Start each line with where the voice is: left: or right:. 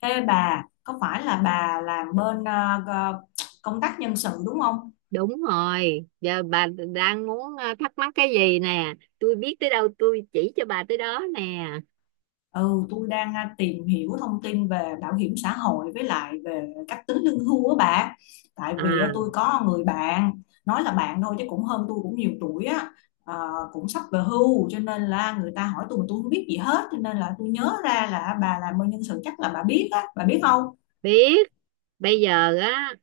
left: Ê bà, có phải là bà làm bên gờ- công tác nhân sự đúng không?
right: Đúng rồi, giờ bà đang muốn thắc mắc cái gì nè, tôi biết tới đâu tôi chỉ cho bà tới đó nè.
left: Ừ, tôi đang tìm hiểu thông tin về bảo hiểm xã hội với lại về cách tính lương hưu á bà. Tại
right: À,
left: vì tôi có người bạn, nói là bạn thôi chứ cũng hơn tôi cũng nhiều tuổi á, cũng sắp về hưu cho nên là người ta hỏi tôi mà tôi không biết gì hết cho nên là tôi nhớ ra là bà làm bên nhân sự chắc là bà biết á, bà biết không?
right: biết. Bây giờ á,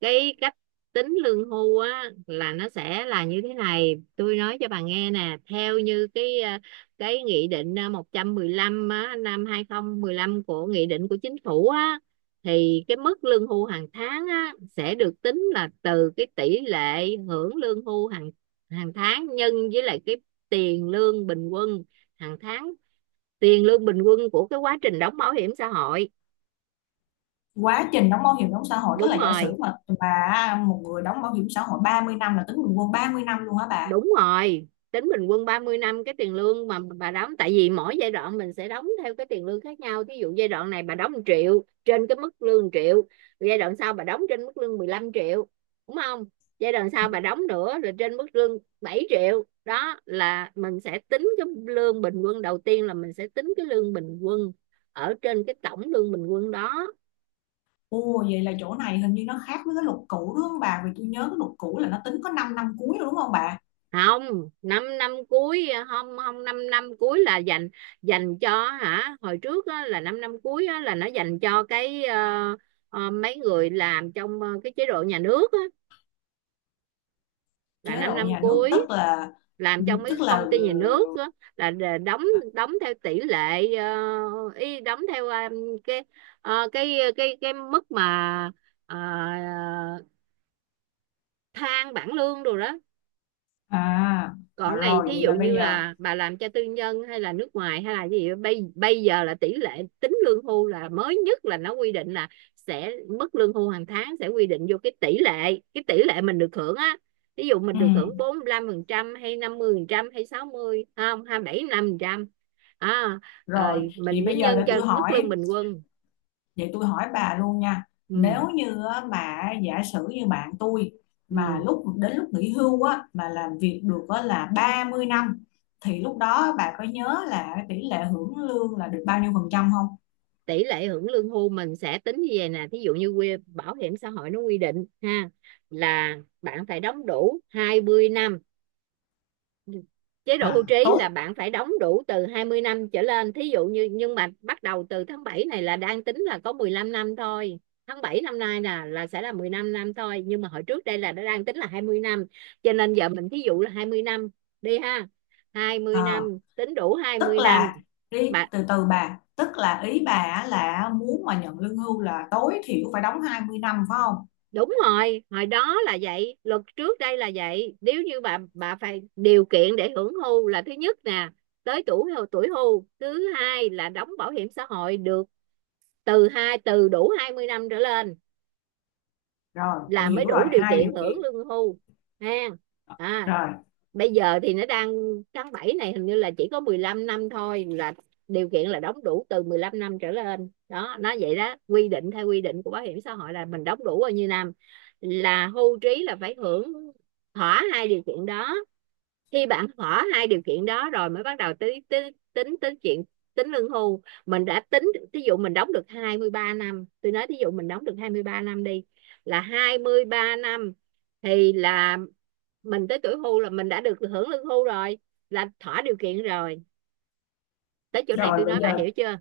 right: cái cách tính lương hưu á là nó sẽ là như thế này, tôi nói cho bà nghe nè. Theo như cái cái nghị định 115 á, năm hai không một lăm, của nghị định của chính phủ á, thì cái mức lương hưu hàng tháng á sẽ được tính là từ cái tỷ lệ hưởng lương hưu hàng hàng tháng nhân với lại cái tiền lương bình quân hàng tháng, tiền lương bình quân của cái quá trình đóng bảo hiểm xã hội.
left: Quá trình đóng bảo hiểm đóng xã hội tức
right: Đúng
left: là giả
right: rồi,
left: sử mà bà một người đóng bảo hiểm xã hội 30 năm là tính bình quân 30 năm luôn hả bà?
right: đúng rồi, tính bình quân 30 năm cái tiền lương mà bà đóng, tại vì mỗi giai đoạn mình sẽ đóng theo cái tiền lương khác nhau. Ví dụ giai đoạn này bà đóng 1 triệu, trên cái mức lương 1 triệu, giai đoạn sau bà đóng trên mức lương 15 triệu, đúng không, giai đoạn sau bà đóng nữa rồi trên mức lương 7 triệu, đó là mình sẽ tính cái lương bình quân. Đầu tiên là mình sẽ tính cái lương bình quân ở trên cái tổng lương bình quân đó.
left: Ồ, vậy là chỗ này hình như nó khác với cái luật cũ đúng không bà, vì tôi nhớ cái luật cũ là nó tính có 5 năm năm cuối đúng không bà?
right: Không, năm năm cuối không, không, năm năm cuối là dành, dành cho hả, hồi trước á, là năm năm cuối á, là nó dành cho cái mấy người làm trong cái chế độ nhà nước á, là
left: Chế
right: năm
left: độ
right: năm
left: nhà nước
right: cuối, làm trong mấy
left: tức là
right: công ty nhà nước á, đóng, đóng theo tỷ lệ, y đóng theo cái, cái mức mà ờ, thang bảng lương đồ đó.
left: à. À,
right: Còn này
left: rồi
right: thí
left: vậy
right: dụ
left: là
right: như
left: bây giờ.
right: là bà làm cho tư nhân hay là nước ngoài hay là gì, bây bây giờ là tỷ lệ tính lương hưu là mới nhất là nó quy định là sẽ, mức lương hưu hàng tháng sẽ quy định vô cái tỷ lệ, cái tỷ lệ mình được hưởng á. Ví dụ mình
left: Ừ,
right: được hưởng 45 phần trăm hay 50 phần trăm hay sáu mươi, không, 27 5 phần trăm. À,
left: rồi
right: rồi
left: vậy
right: mình mới
left: bây giờ
right: nhân
left: để
right: cho
left: tôi
right: mức lương
left: hỏi.
right: bình quân.
left: Vậy tôi hỏi bà luôn nha,
right: Ừ,
left: nếu như á, mà giả sử như bạn tôi mà
right: ừ.
left: lúc đến lúc nghỉ hưu á mà làm việc được á là 30 năm thì lúc đó bà có nhớ là cái tỷ lệ hưởng lương là được bao nhiêu phần trăm không?
right: Tỷ lệ hưởng lương hưu mình sẽ tính như vậy nè. Thí dụ như bảo hiểm xã hội nó quy định ha, là bạn phải đóng đủ 20 năm. Chế độ hưu
left: À,
right: trí là
left: tốt.
right: bạn phải đóng đủ từ 20 năm trở lên. Thí dụ như nhưng mà bắt đầu từ tháng 7 này là đang tính là có 15 năm thôi. Tháng 7 năm nay là sẽ là 15 năm thôi, nhưng mà hồi trước đây là đã đang tính là 20 năm, cho nên giờ mình thí dụ là 20 năm đi ha. Hai mươi
left: À,
right: năm, tính đủ hai
left: tức
right: mươi năm.
left: là đi
right: Bạn
left: từ từ bà, tức là ý bà á là muốn mà nhận lương hưu là tối thiểu phải đóng 20 năm phải không?
right: đúng rồi, hồi đó là vậy, luật trước đây là vậy. Nếu như bà phải điều kiện để hưởng hưu là thứ nhất nè, tới tuổi tuổi hưu, thứ hai là đóng bảo hiểm xã hội được từ đủ 20 năm trở lên,
left: Rồi,
right: là
left: tôi
right: mới
left: hiểu rồi,
right: đủ điều
left: hai
right: kiện
left: điều
right: hưởng
left: kiện.
right: lương hưu ha. À,
left: Rồi,
right: bây giờ thì nó đang, tháng 7 này hình như là chỉ có 15 năm thôi, là điều kiện là đóng đủ từ 15 năm trở lên đó, nó vậy đó, quy định theo quy định của bảo hiểm xã hội là mình đóng đủ bao nhiêu năm, là hưu trí là phải hưởng. Thỏa hai điều kiện đó, khi bạn hỏi hai điều kiện đó rồi mới bắt đầu tính tính tính tính chuyện tính lương hưu. Mình đã tính, ví dụ mình đóng được 23 năm, tôi nói ví dụ mình đóng được 23 năm đi, là 23 năm, thì là mình tới tuổi hưu là mình đã được hưởng lương hưu rồi, là thỏa điều kiện rồi. Tới chỗ này
left: rồi
right: tôi
left: bây
right: nói bà
left: giờ
right: hiểu chưa.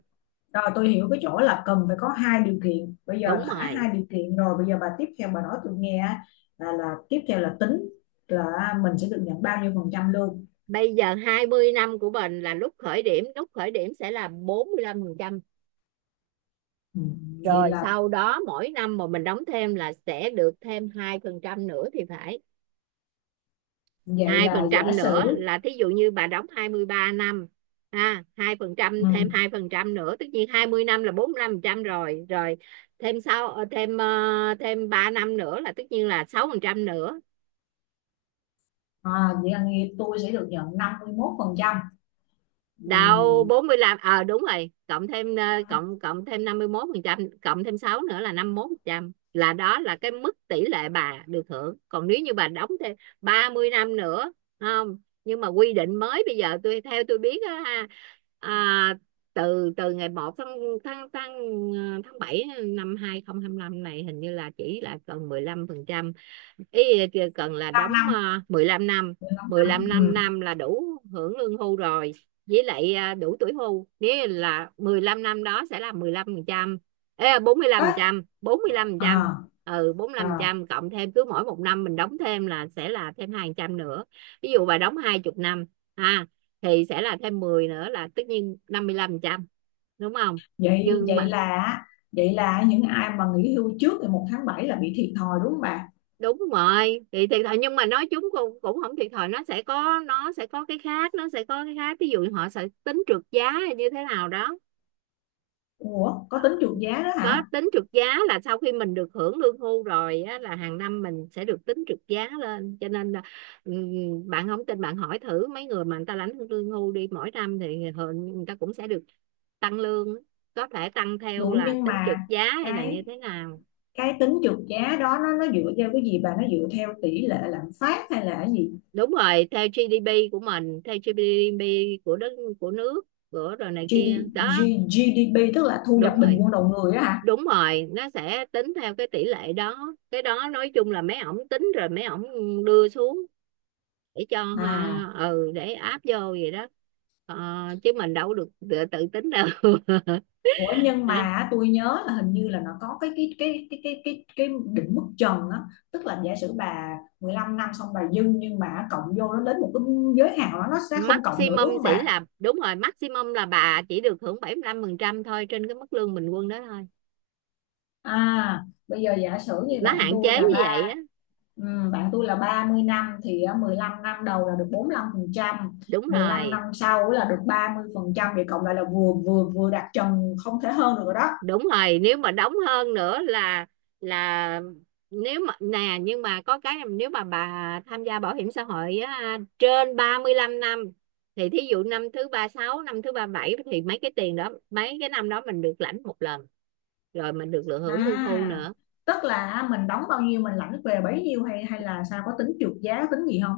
left: Rồi tôi hiểu cái chỗ là cần phải có hai điều kiện. Bây giờ
right: Đúng
left: thỏa
right: rồi,
left: hai điều kiện rồi, bây giờ bà tiếp theo bà nói tôi nghe á, là tiếp theo là tính là mình sẽ được nhận bao nhiêu phần trăm lương.
right: bây giờ 20 năm của mình là lúc khởi điểm, lúc khởi điểm sẽ là bốn mươi lăm phần trăm.
left: Ừ, vậy
right: Rồi
left: là
right: sau đó mỗi năm mà mình đóng thêm là sẽ được thêm 2% nữa thì phải.
left: vậy
right: Hai
left: là
right: phần
left: giả
right: trăm nữa,
left: sử
right: là thí dụ như bà đóng 23 năm ha, hai phần trăm, thêm
left: ừ.
right: hai phần trăm nữa, tất nhiên 20 năm là 45 phần trăm rồi rồi, thêm sau thêm 3 năm nữa là tất nhiên là 6 phần trăm nữa.
left: À, vậy là nghe tôi sẽ được nhận 51% ừ.
right: Đâu 45, ờ đúng rồi, cộng thêm ờ, cộng cộng thêm 51 phần trăm, cộng thêm 6 nữa là 51 phần trăm, là đó là cái mức tỷ lệ bà được hưởng. Còn nếu như bà đóng thêm 30 năm nữa, không, nhưng mà quy định mới bây giờ tôi theo tôi biết á ha. À, từ từ ngày một tháng, tháng tháng ờ, tháng 7 năm 2025 này, hình như là chỉ là còn 15 phần trăm. Ý kìa, cần là đóng
left: 15 năm
right: 15 năm.
left: 15 năm ừ.
right: Năm là đủ hưởng lương hưu rồi, với lại à, đủ tuổi hưu. Nếu là 15 năm đó sẽ là mười lăm phần trăm. Ê,
left: Ế,
right: 45%, ừ bốn mươi
left: à,
right: lăm phần
left: à.
right: trăm, cộng thêm cứ mỗi một năm mình đóng thêm là sẽ là thêm hai phần trăm nữa. Ví dụ bà đóng 20 năm ha, thì sẽ là thêm 10 nữa là tất nhiên 55%, đúng không.
left: Vậy
right: Nhưng mà
left: vậy là những ai mà nghỉ hưu trước ngày một tháng 7 là bị thiệt thòi đúng không bà?
right: đúng rồi thì thiệt thòi, nhưng mà nói chúng cũng cũng không thiệt thòi, nó sẽ có, nó sẽ có cái khác nó sẽ có cái khác, ví dụ như họ sẽ tính trượt giá hay như thế nào đó.
left: Ủa có tính trượt giá đó
right: Có
left: hả?
right: tính trượt giá là sau khi mình được hưởng lương hưu rồi á, là hàng năm mình sẽ được tính trượt giá lên, cho nên là bạn không tin bạn hỏi thử mấy người mà người ta lãnh lương hưu đi, mỗi năm thì người ta cũng sẽ được tăng lương, có thể tăng theo
left: Đủ
right: là
left: nhưng
right: tính trượt
left: mà
right: giá hay là như
left: cái
right: thế nào.
left: cái tính trượt giá đó nó dựa theo cái gì bà, nó dựa theo tỷ lệ lạm phát hay là cái gì?
right: Đúng rồi, theo GDP của mình, theo GDP của đất, của nước, của rồi này
left: GD,
right: kia đó.
left: G- GDP tức là thu nhập
right: Đúng
left: bình
right: rồi,
left: quân đầu người á hả?
right: đúng rồi, nó sẽ tính theo cái tỷ lệ đó. Cái đó nói chung là mấy ổng tính rồi mấy ổng đưa xuống để cho
left: À,
right: để áp vô vậy đó. Ờ, chứ mình đâu có được tự tính đâu
left: ủa nhưng mà á, tôi nhớ là hình như là nó có cái định mức trần á, tức là giả sử bà 15 năm xong bà dư nhưng mà cộng vô nó đến một cái giới hạn đó nó sẽ không cộng nữa
right: maximum
left: đúng không
right: sẽ
left: bà?
right: là, đúng rồi, maximum là bà chỉ được hưởng 75% thôi, trên cái mức lương bình quân đó thôi,
left: À, bây giờ giả sử như
right: nó hạn chế như vậy á.
left: bạn tôi là 30 năm thì 15 năm đầu là được bốn lăm phần trăm,
right: Đúng
left: mười lăm năm
right: rồi,
left: sau là được ba mươi phần trăm, vậy cộng lại là vừa vừa vừa đạt trần không thể hơn được rồi đó.
right: đúng rồi nếu mà đóng hơn nữa là nếu mà nè, nhưng mà có cái, nếu mà bà tham gia bảo hiểm xã hội á, trên 35 năm, thì thí dụ năm thứ ba sáu, năm thứ ba bảy, thì mấy cái tiền đó, mấy cái năm đó mình được lãnh một lần, rồi mình được lựa hưởng lương hưu
left: À,
right: nữa.
left: tức là à, mình đóng bao nhiêu mình lãnh về bấy nhiêu hay hay là sao, có tính trượt giá tính gì không?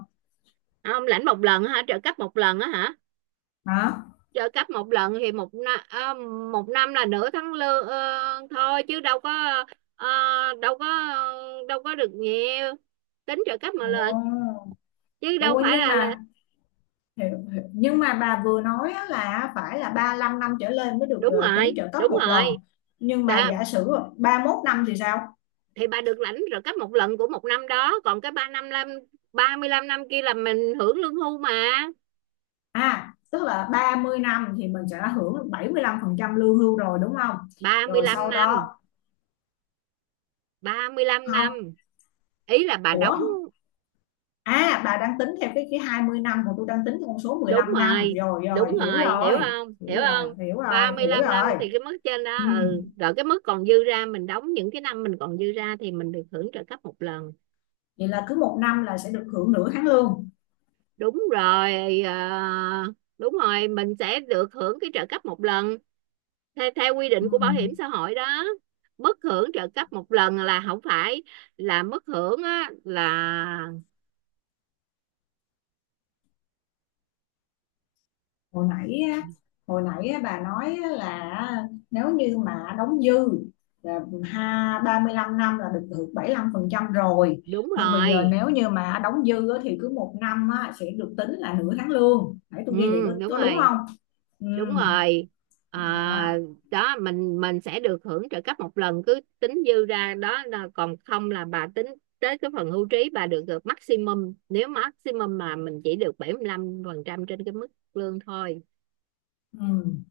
right: Không, lãnh một lần hả, trợ cấp một lần á hả.
left: Hả?
right: Trợ cấp một lần thì một năm, một năm là nửa tháng lương thôi, chứ đâu có ờ, đâu có đâu có được nhiều. Tính trợ cấp mà lời,
left: Ồ,
right: chứ đâu
left: ôi
right: phải
left: nhưng
right: là là.
left: mà Hiểu, hiểu. Nhưng mà bà vừa nói á là phải là ba lăm năm trở lên mới được
right: Đúng
left: tính
right: rồi,
left: trợ cấp
right: đúng
left: một lần.
right: rồi,
left: Nhưng mà
right: đó,
left: giả sử ba mốt năm thì sao?
right: thì bà được lãnh trợ cấp một lần của một năm đó, còn cái ba mươi lăm năm kia là mình hưởng lương hưu mà.
left: À, tức là 30 năm thì mình sẽ hưởng 75% lương hưu rồi đúng không?
right: ba mươi
left: Rồi
right: lăm
left: sau
right: năm
left: đó
right: Ba mươi lăm
left: không,
right: năm, ý là bà
left: ủa,
right: đóng.
left: à bà đang tính theo cái 20 năm còn tôi đang tính con số mười
right: Đúng
left: lăm năm.
right: rồi,
left: Rồi rồi,
right: đúng
left: hiểu
right: rồi, hiểu
left: rồi.
right: không,
left: Hiểu
right: hiểu
left: rồi,
right: không.
left: hiểu rồi,
right: Ba mươi
left: hiểu
right: lăm năm
left: rồi.
right: thì cái mức trên đó,
left: Ừ.
right: ừ, rồi cái mức còn dư ra, mình đóng những cái năm mình còn dư ra thì mình được hưởng trợ cấp một lần.
left: Vậy là cứ một năm là sẽ được hưởng nửa tháng lương.
right: Đúng rồi, ờ, đúng rồi, mình sẽ được hưởng cái trợ cấp một lần theo, theo quy
left: Ừ.
right: định của bảo hiểm xã hội đó. Mức hưởng trợ cấp một lần là không phải là mức hưởng á, là
left: hồi nãy hồi nãy bà nói là nếu như mà đóng dư là ha 35 năm là được hưởng 75 phần trăm rồi,
right: đúng
left: nhưng bây giờ
right: rồi.
left: nếu như mà đóng dư á, thì cứ một năm á, sẽ được tính là nửa tháng lương, nãy tôi
right: Ừ,
left: ghi vậy
right: đúng
left: có đúng
right: rồi,
left: không? Ừ,
right: đúng rồi. À,
left: đó.
right: đó, mình sẽ được hưởng trợ cấp một lần cứ tính dư ra đó, là còn không là bà tính tới cái phần hưu trí bà được được maximum, nếu maximum mà mình chỉ được 75 phần trăm trên cái mức lương thôi.
left: Ừ,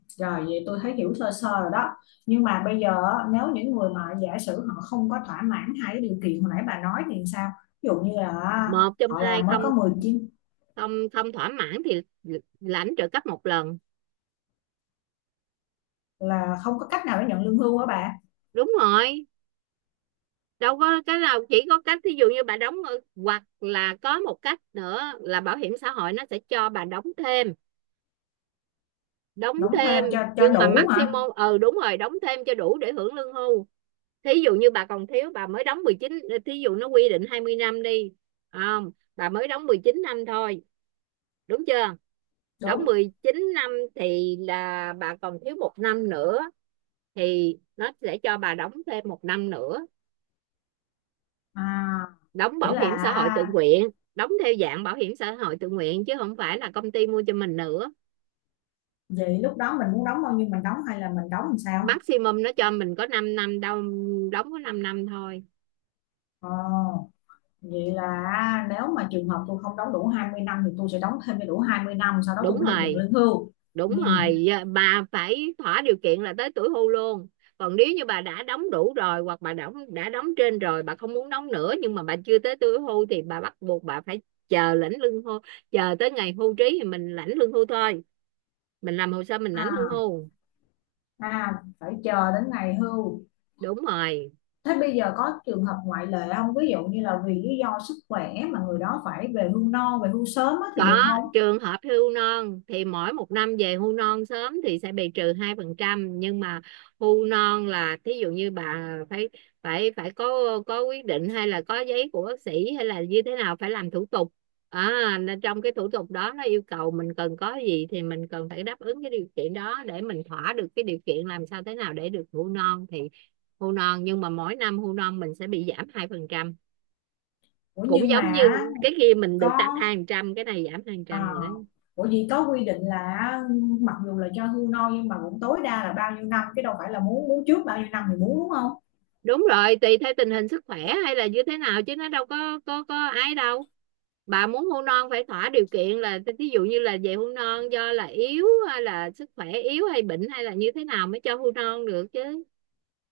left: rồi vậy tôi thấy hiểu sơ sơ rồi đó, nhưng mà bây giờ á, nếu những người mà giả sử họ không có thỏa mãn hai cái điều kiện hồi nãy bà nói thì sao, ví dụ như là
right: Một trong
left: họ
right: hai
left: làm mới
right: không,
left: có 19,
right: không, không thỏa mãn thì lãnh trợ cấp một lần.
left: là không có cách nào để nhận lương hưu hả bạn?
right: Đúng rồi, đâu có cái nào, chỉ có cách thí dụ như bà đóng, hoặc là có một cách nữa là bảo hiểm xã hội nó sẽ cho bà đóng thêm, đóng
left: Đóng
right: thêm,
left: thêm cho
right: nhưng mà
left: đủ hả?
right: maximum, ừ đúng rồi đóng thêm cho đủ để hưởng lương hưu. Thí dụ như bà còn thiếu, bà mới đóng 19, thí dụ nó quy định 20 năm đi, không, bà mới đóng 19 năm thôi, đúng chưa, đóng
left: Đúng.
right: 19 năm thì là bà còn thiếu một năm nữa, thì nó sẽ cho bà đóng thêm một năm nữa,
left: À
right: đóng
left: nghĩa
right: bảo
left: là
right: hiểm xã hội tự nguyện, đóng theo dạng bảo hiểm xã hội tự nguyện chứ không phải là công ty mua cho mình nữa.
left: vậy lúc đó mình muốn đóng bao nhiêu mình đóng hay là mình đóng làm sao?
right: Maximum nó cho mình có 5 năm đâu, đóng có 5 năm thôi.
left: Ờ, vậy là nếu mà trường hợp tôi không đóng đủ 20 năm thì tôi sẽ đóng thêm cho đủ 20 năm sau đó
right: Đúng
left: tôi mới được nhận
right: rồi,
left: lương hưu.
right: đúng
left: Ừ.
right: rồi, bà phải thỏa điều kiện là tới tuổi hưu luôn, còn nếu như bà đã đóng đủ rồi, hoặc bà đóng trên rồi, bà không muốn đóng nữa, nhưng mà bà chưa tới tuổi hưu, thì bà bắt buộc bà phải chờ lãnh lương hưu, chờ tới ngày hưu trí thì mình lãnh lương hưu thôi, mình làm hồ sơ mình lãnh lương
left: À,
right: hưu.
left: à phải chờ đến ngày hưu.
right: Đúng rồi.
left: Thế bây giờ có trường hợp ngoại lệ không, ví dụ như là vì lý do sức khỏe mà người đó phải về hưu non về hưu sớm á thì
right: Có,
left: được không?
right: trường hợp hưu non thì mỗi một năm về hưu non sớm thì sẽ bị trừ hai phần trăm, nhưng mà hưu non là thí dụ như bà phải phải phải có quyết định hay là có giấy của bác sĩ hay là như thế nào, phải làm thủ tục. À, nên trong cái thủ tục đó nó yêu cầu mình cần có gì thì mình cần phải đáp ứng cái điều kiện đó để mình thỏa được cái điều kiện, làm sao thế nào để được hưu non, thì hưu non nhưng mà mỗi năm hưu non mình sẽ bị giảm hai phần trăm,
left: Ủa
right: cũng
left: nhưng
right: giống như
left: mà
right: cái kia mình được tám
left: có.
right: hai phần trăm, cái này giảm hai phần trăm
left: À,
right: vậy đó.
left: ủa gì có quy định là mặc dù là cho hưu non nhưng mà cũng tối đa là bao nhiêu năm chứ đâu phải là muốn muốn trước bao nhiêu năm thì muốn đúng không?
right: Đúng rồi, tùy theo tình hình sức khỏe hay là như thế nào, chứ nó đâu có ai đâu. Bà muốn hôn non phải thỏa điều kiện là ví dụ như là về hôn non do là yếu hay là sức khỏe yếu hay bệnh hay là như thế nào mới cho hôn non được chứ,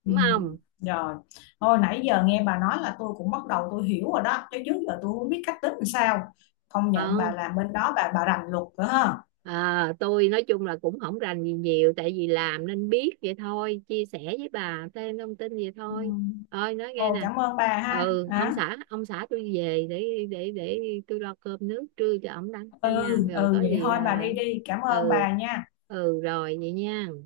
left: Ừ,
right: đúng không.
left: rồi. Thôi nãy giờ nghe bà nói là tôi cũng bắt đầu tôi hiểu rồi đó chứ trước giờ tôi không biết cách tính làm sao. Công nhận
right: Ờ.
left: bà làm bên đó bà rành luật nữa ha.
right: À, tôi nói chung là cũng không rành gì nhiều, tại vì làm nên biết vậy thôi, chia sẻ với bà thêm thông tin vậy
left: Ừ.
right: thôi. Ơi nói nghe
left: Ồ,
right: nè,
left: cảm ơn bà ha.
right: ừ ông
left: Hả?
right: xã, tôi về để tôi lo cơm nước trưa cho ổng đó, cả
left: Ừ,
right: nhà rồi
left: ừ
right: có
left: vậy
right: gì
left: thôi bà
right: là.
left: đi đi. Cảm ơn
right: Ừ,
left: bà nha.
right: ừ rồi vậy nha.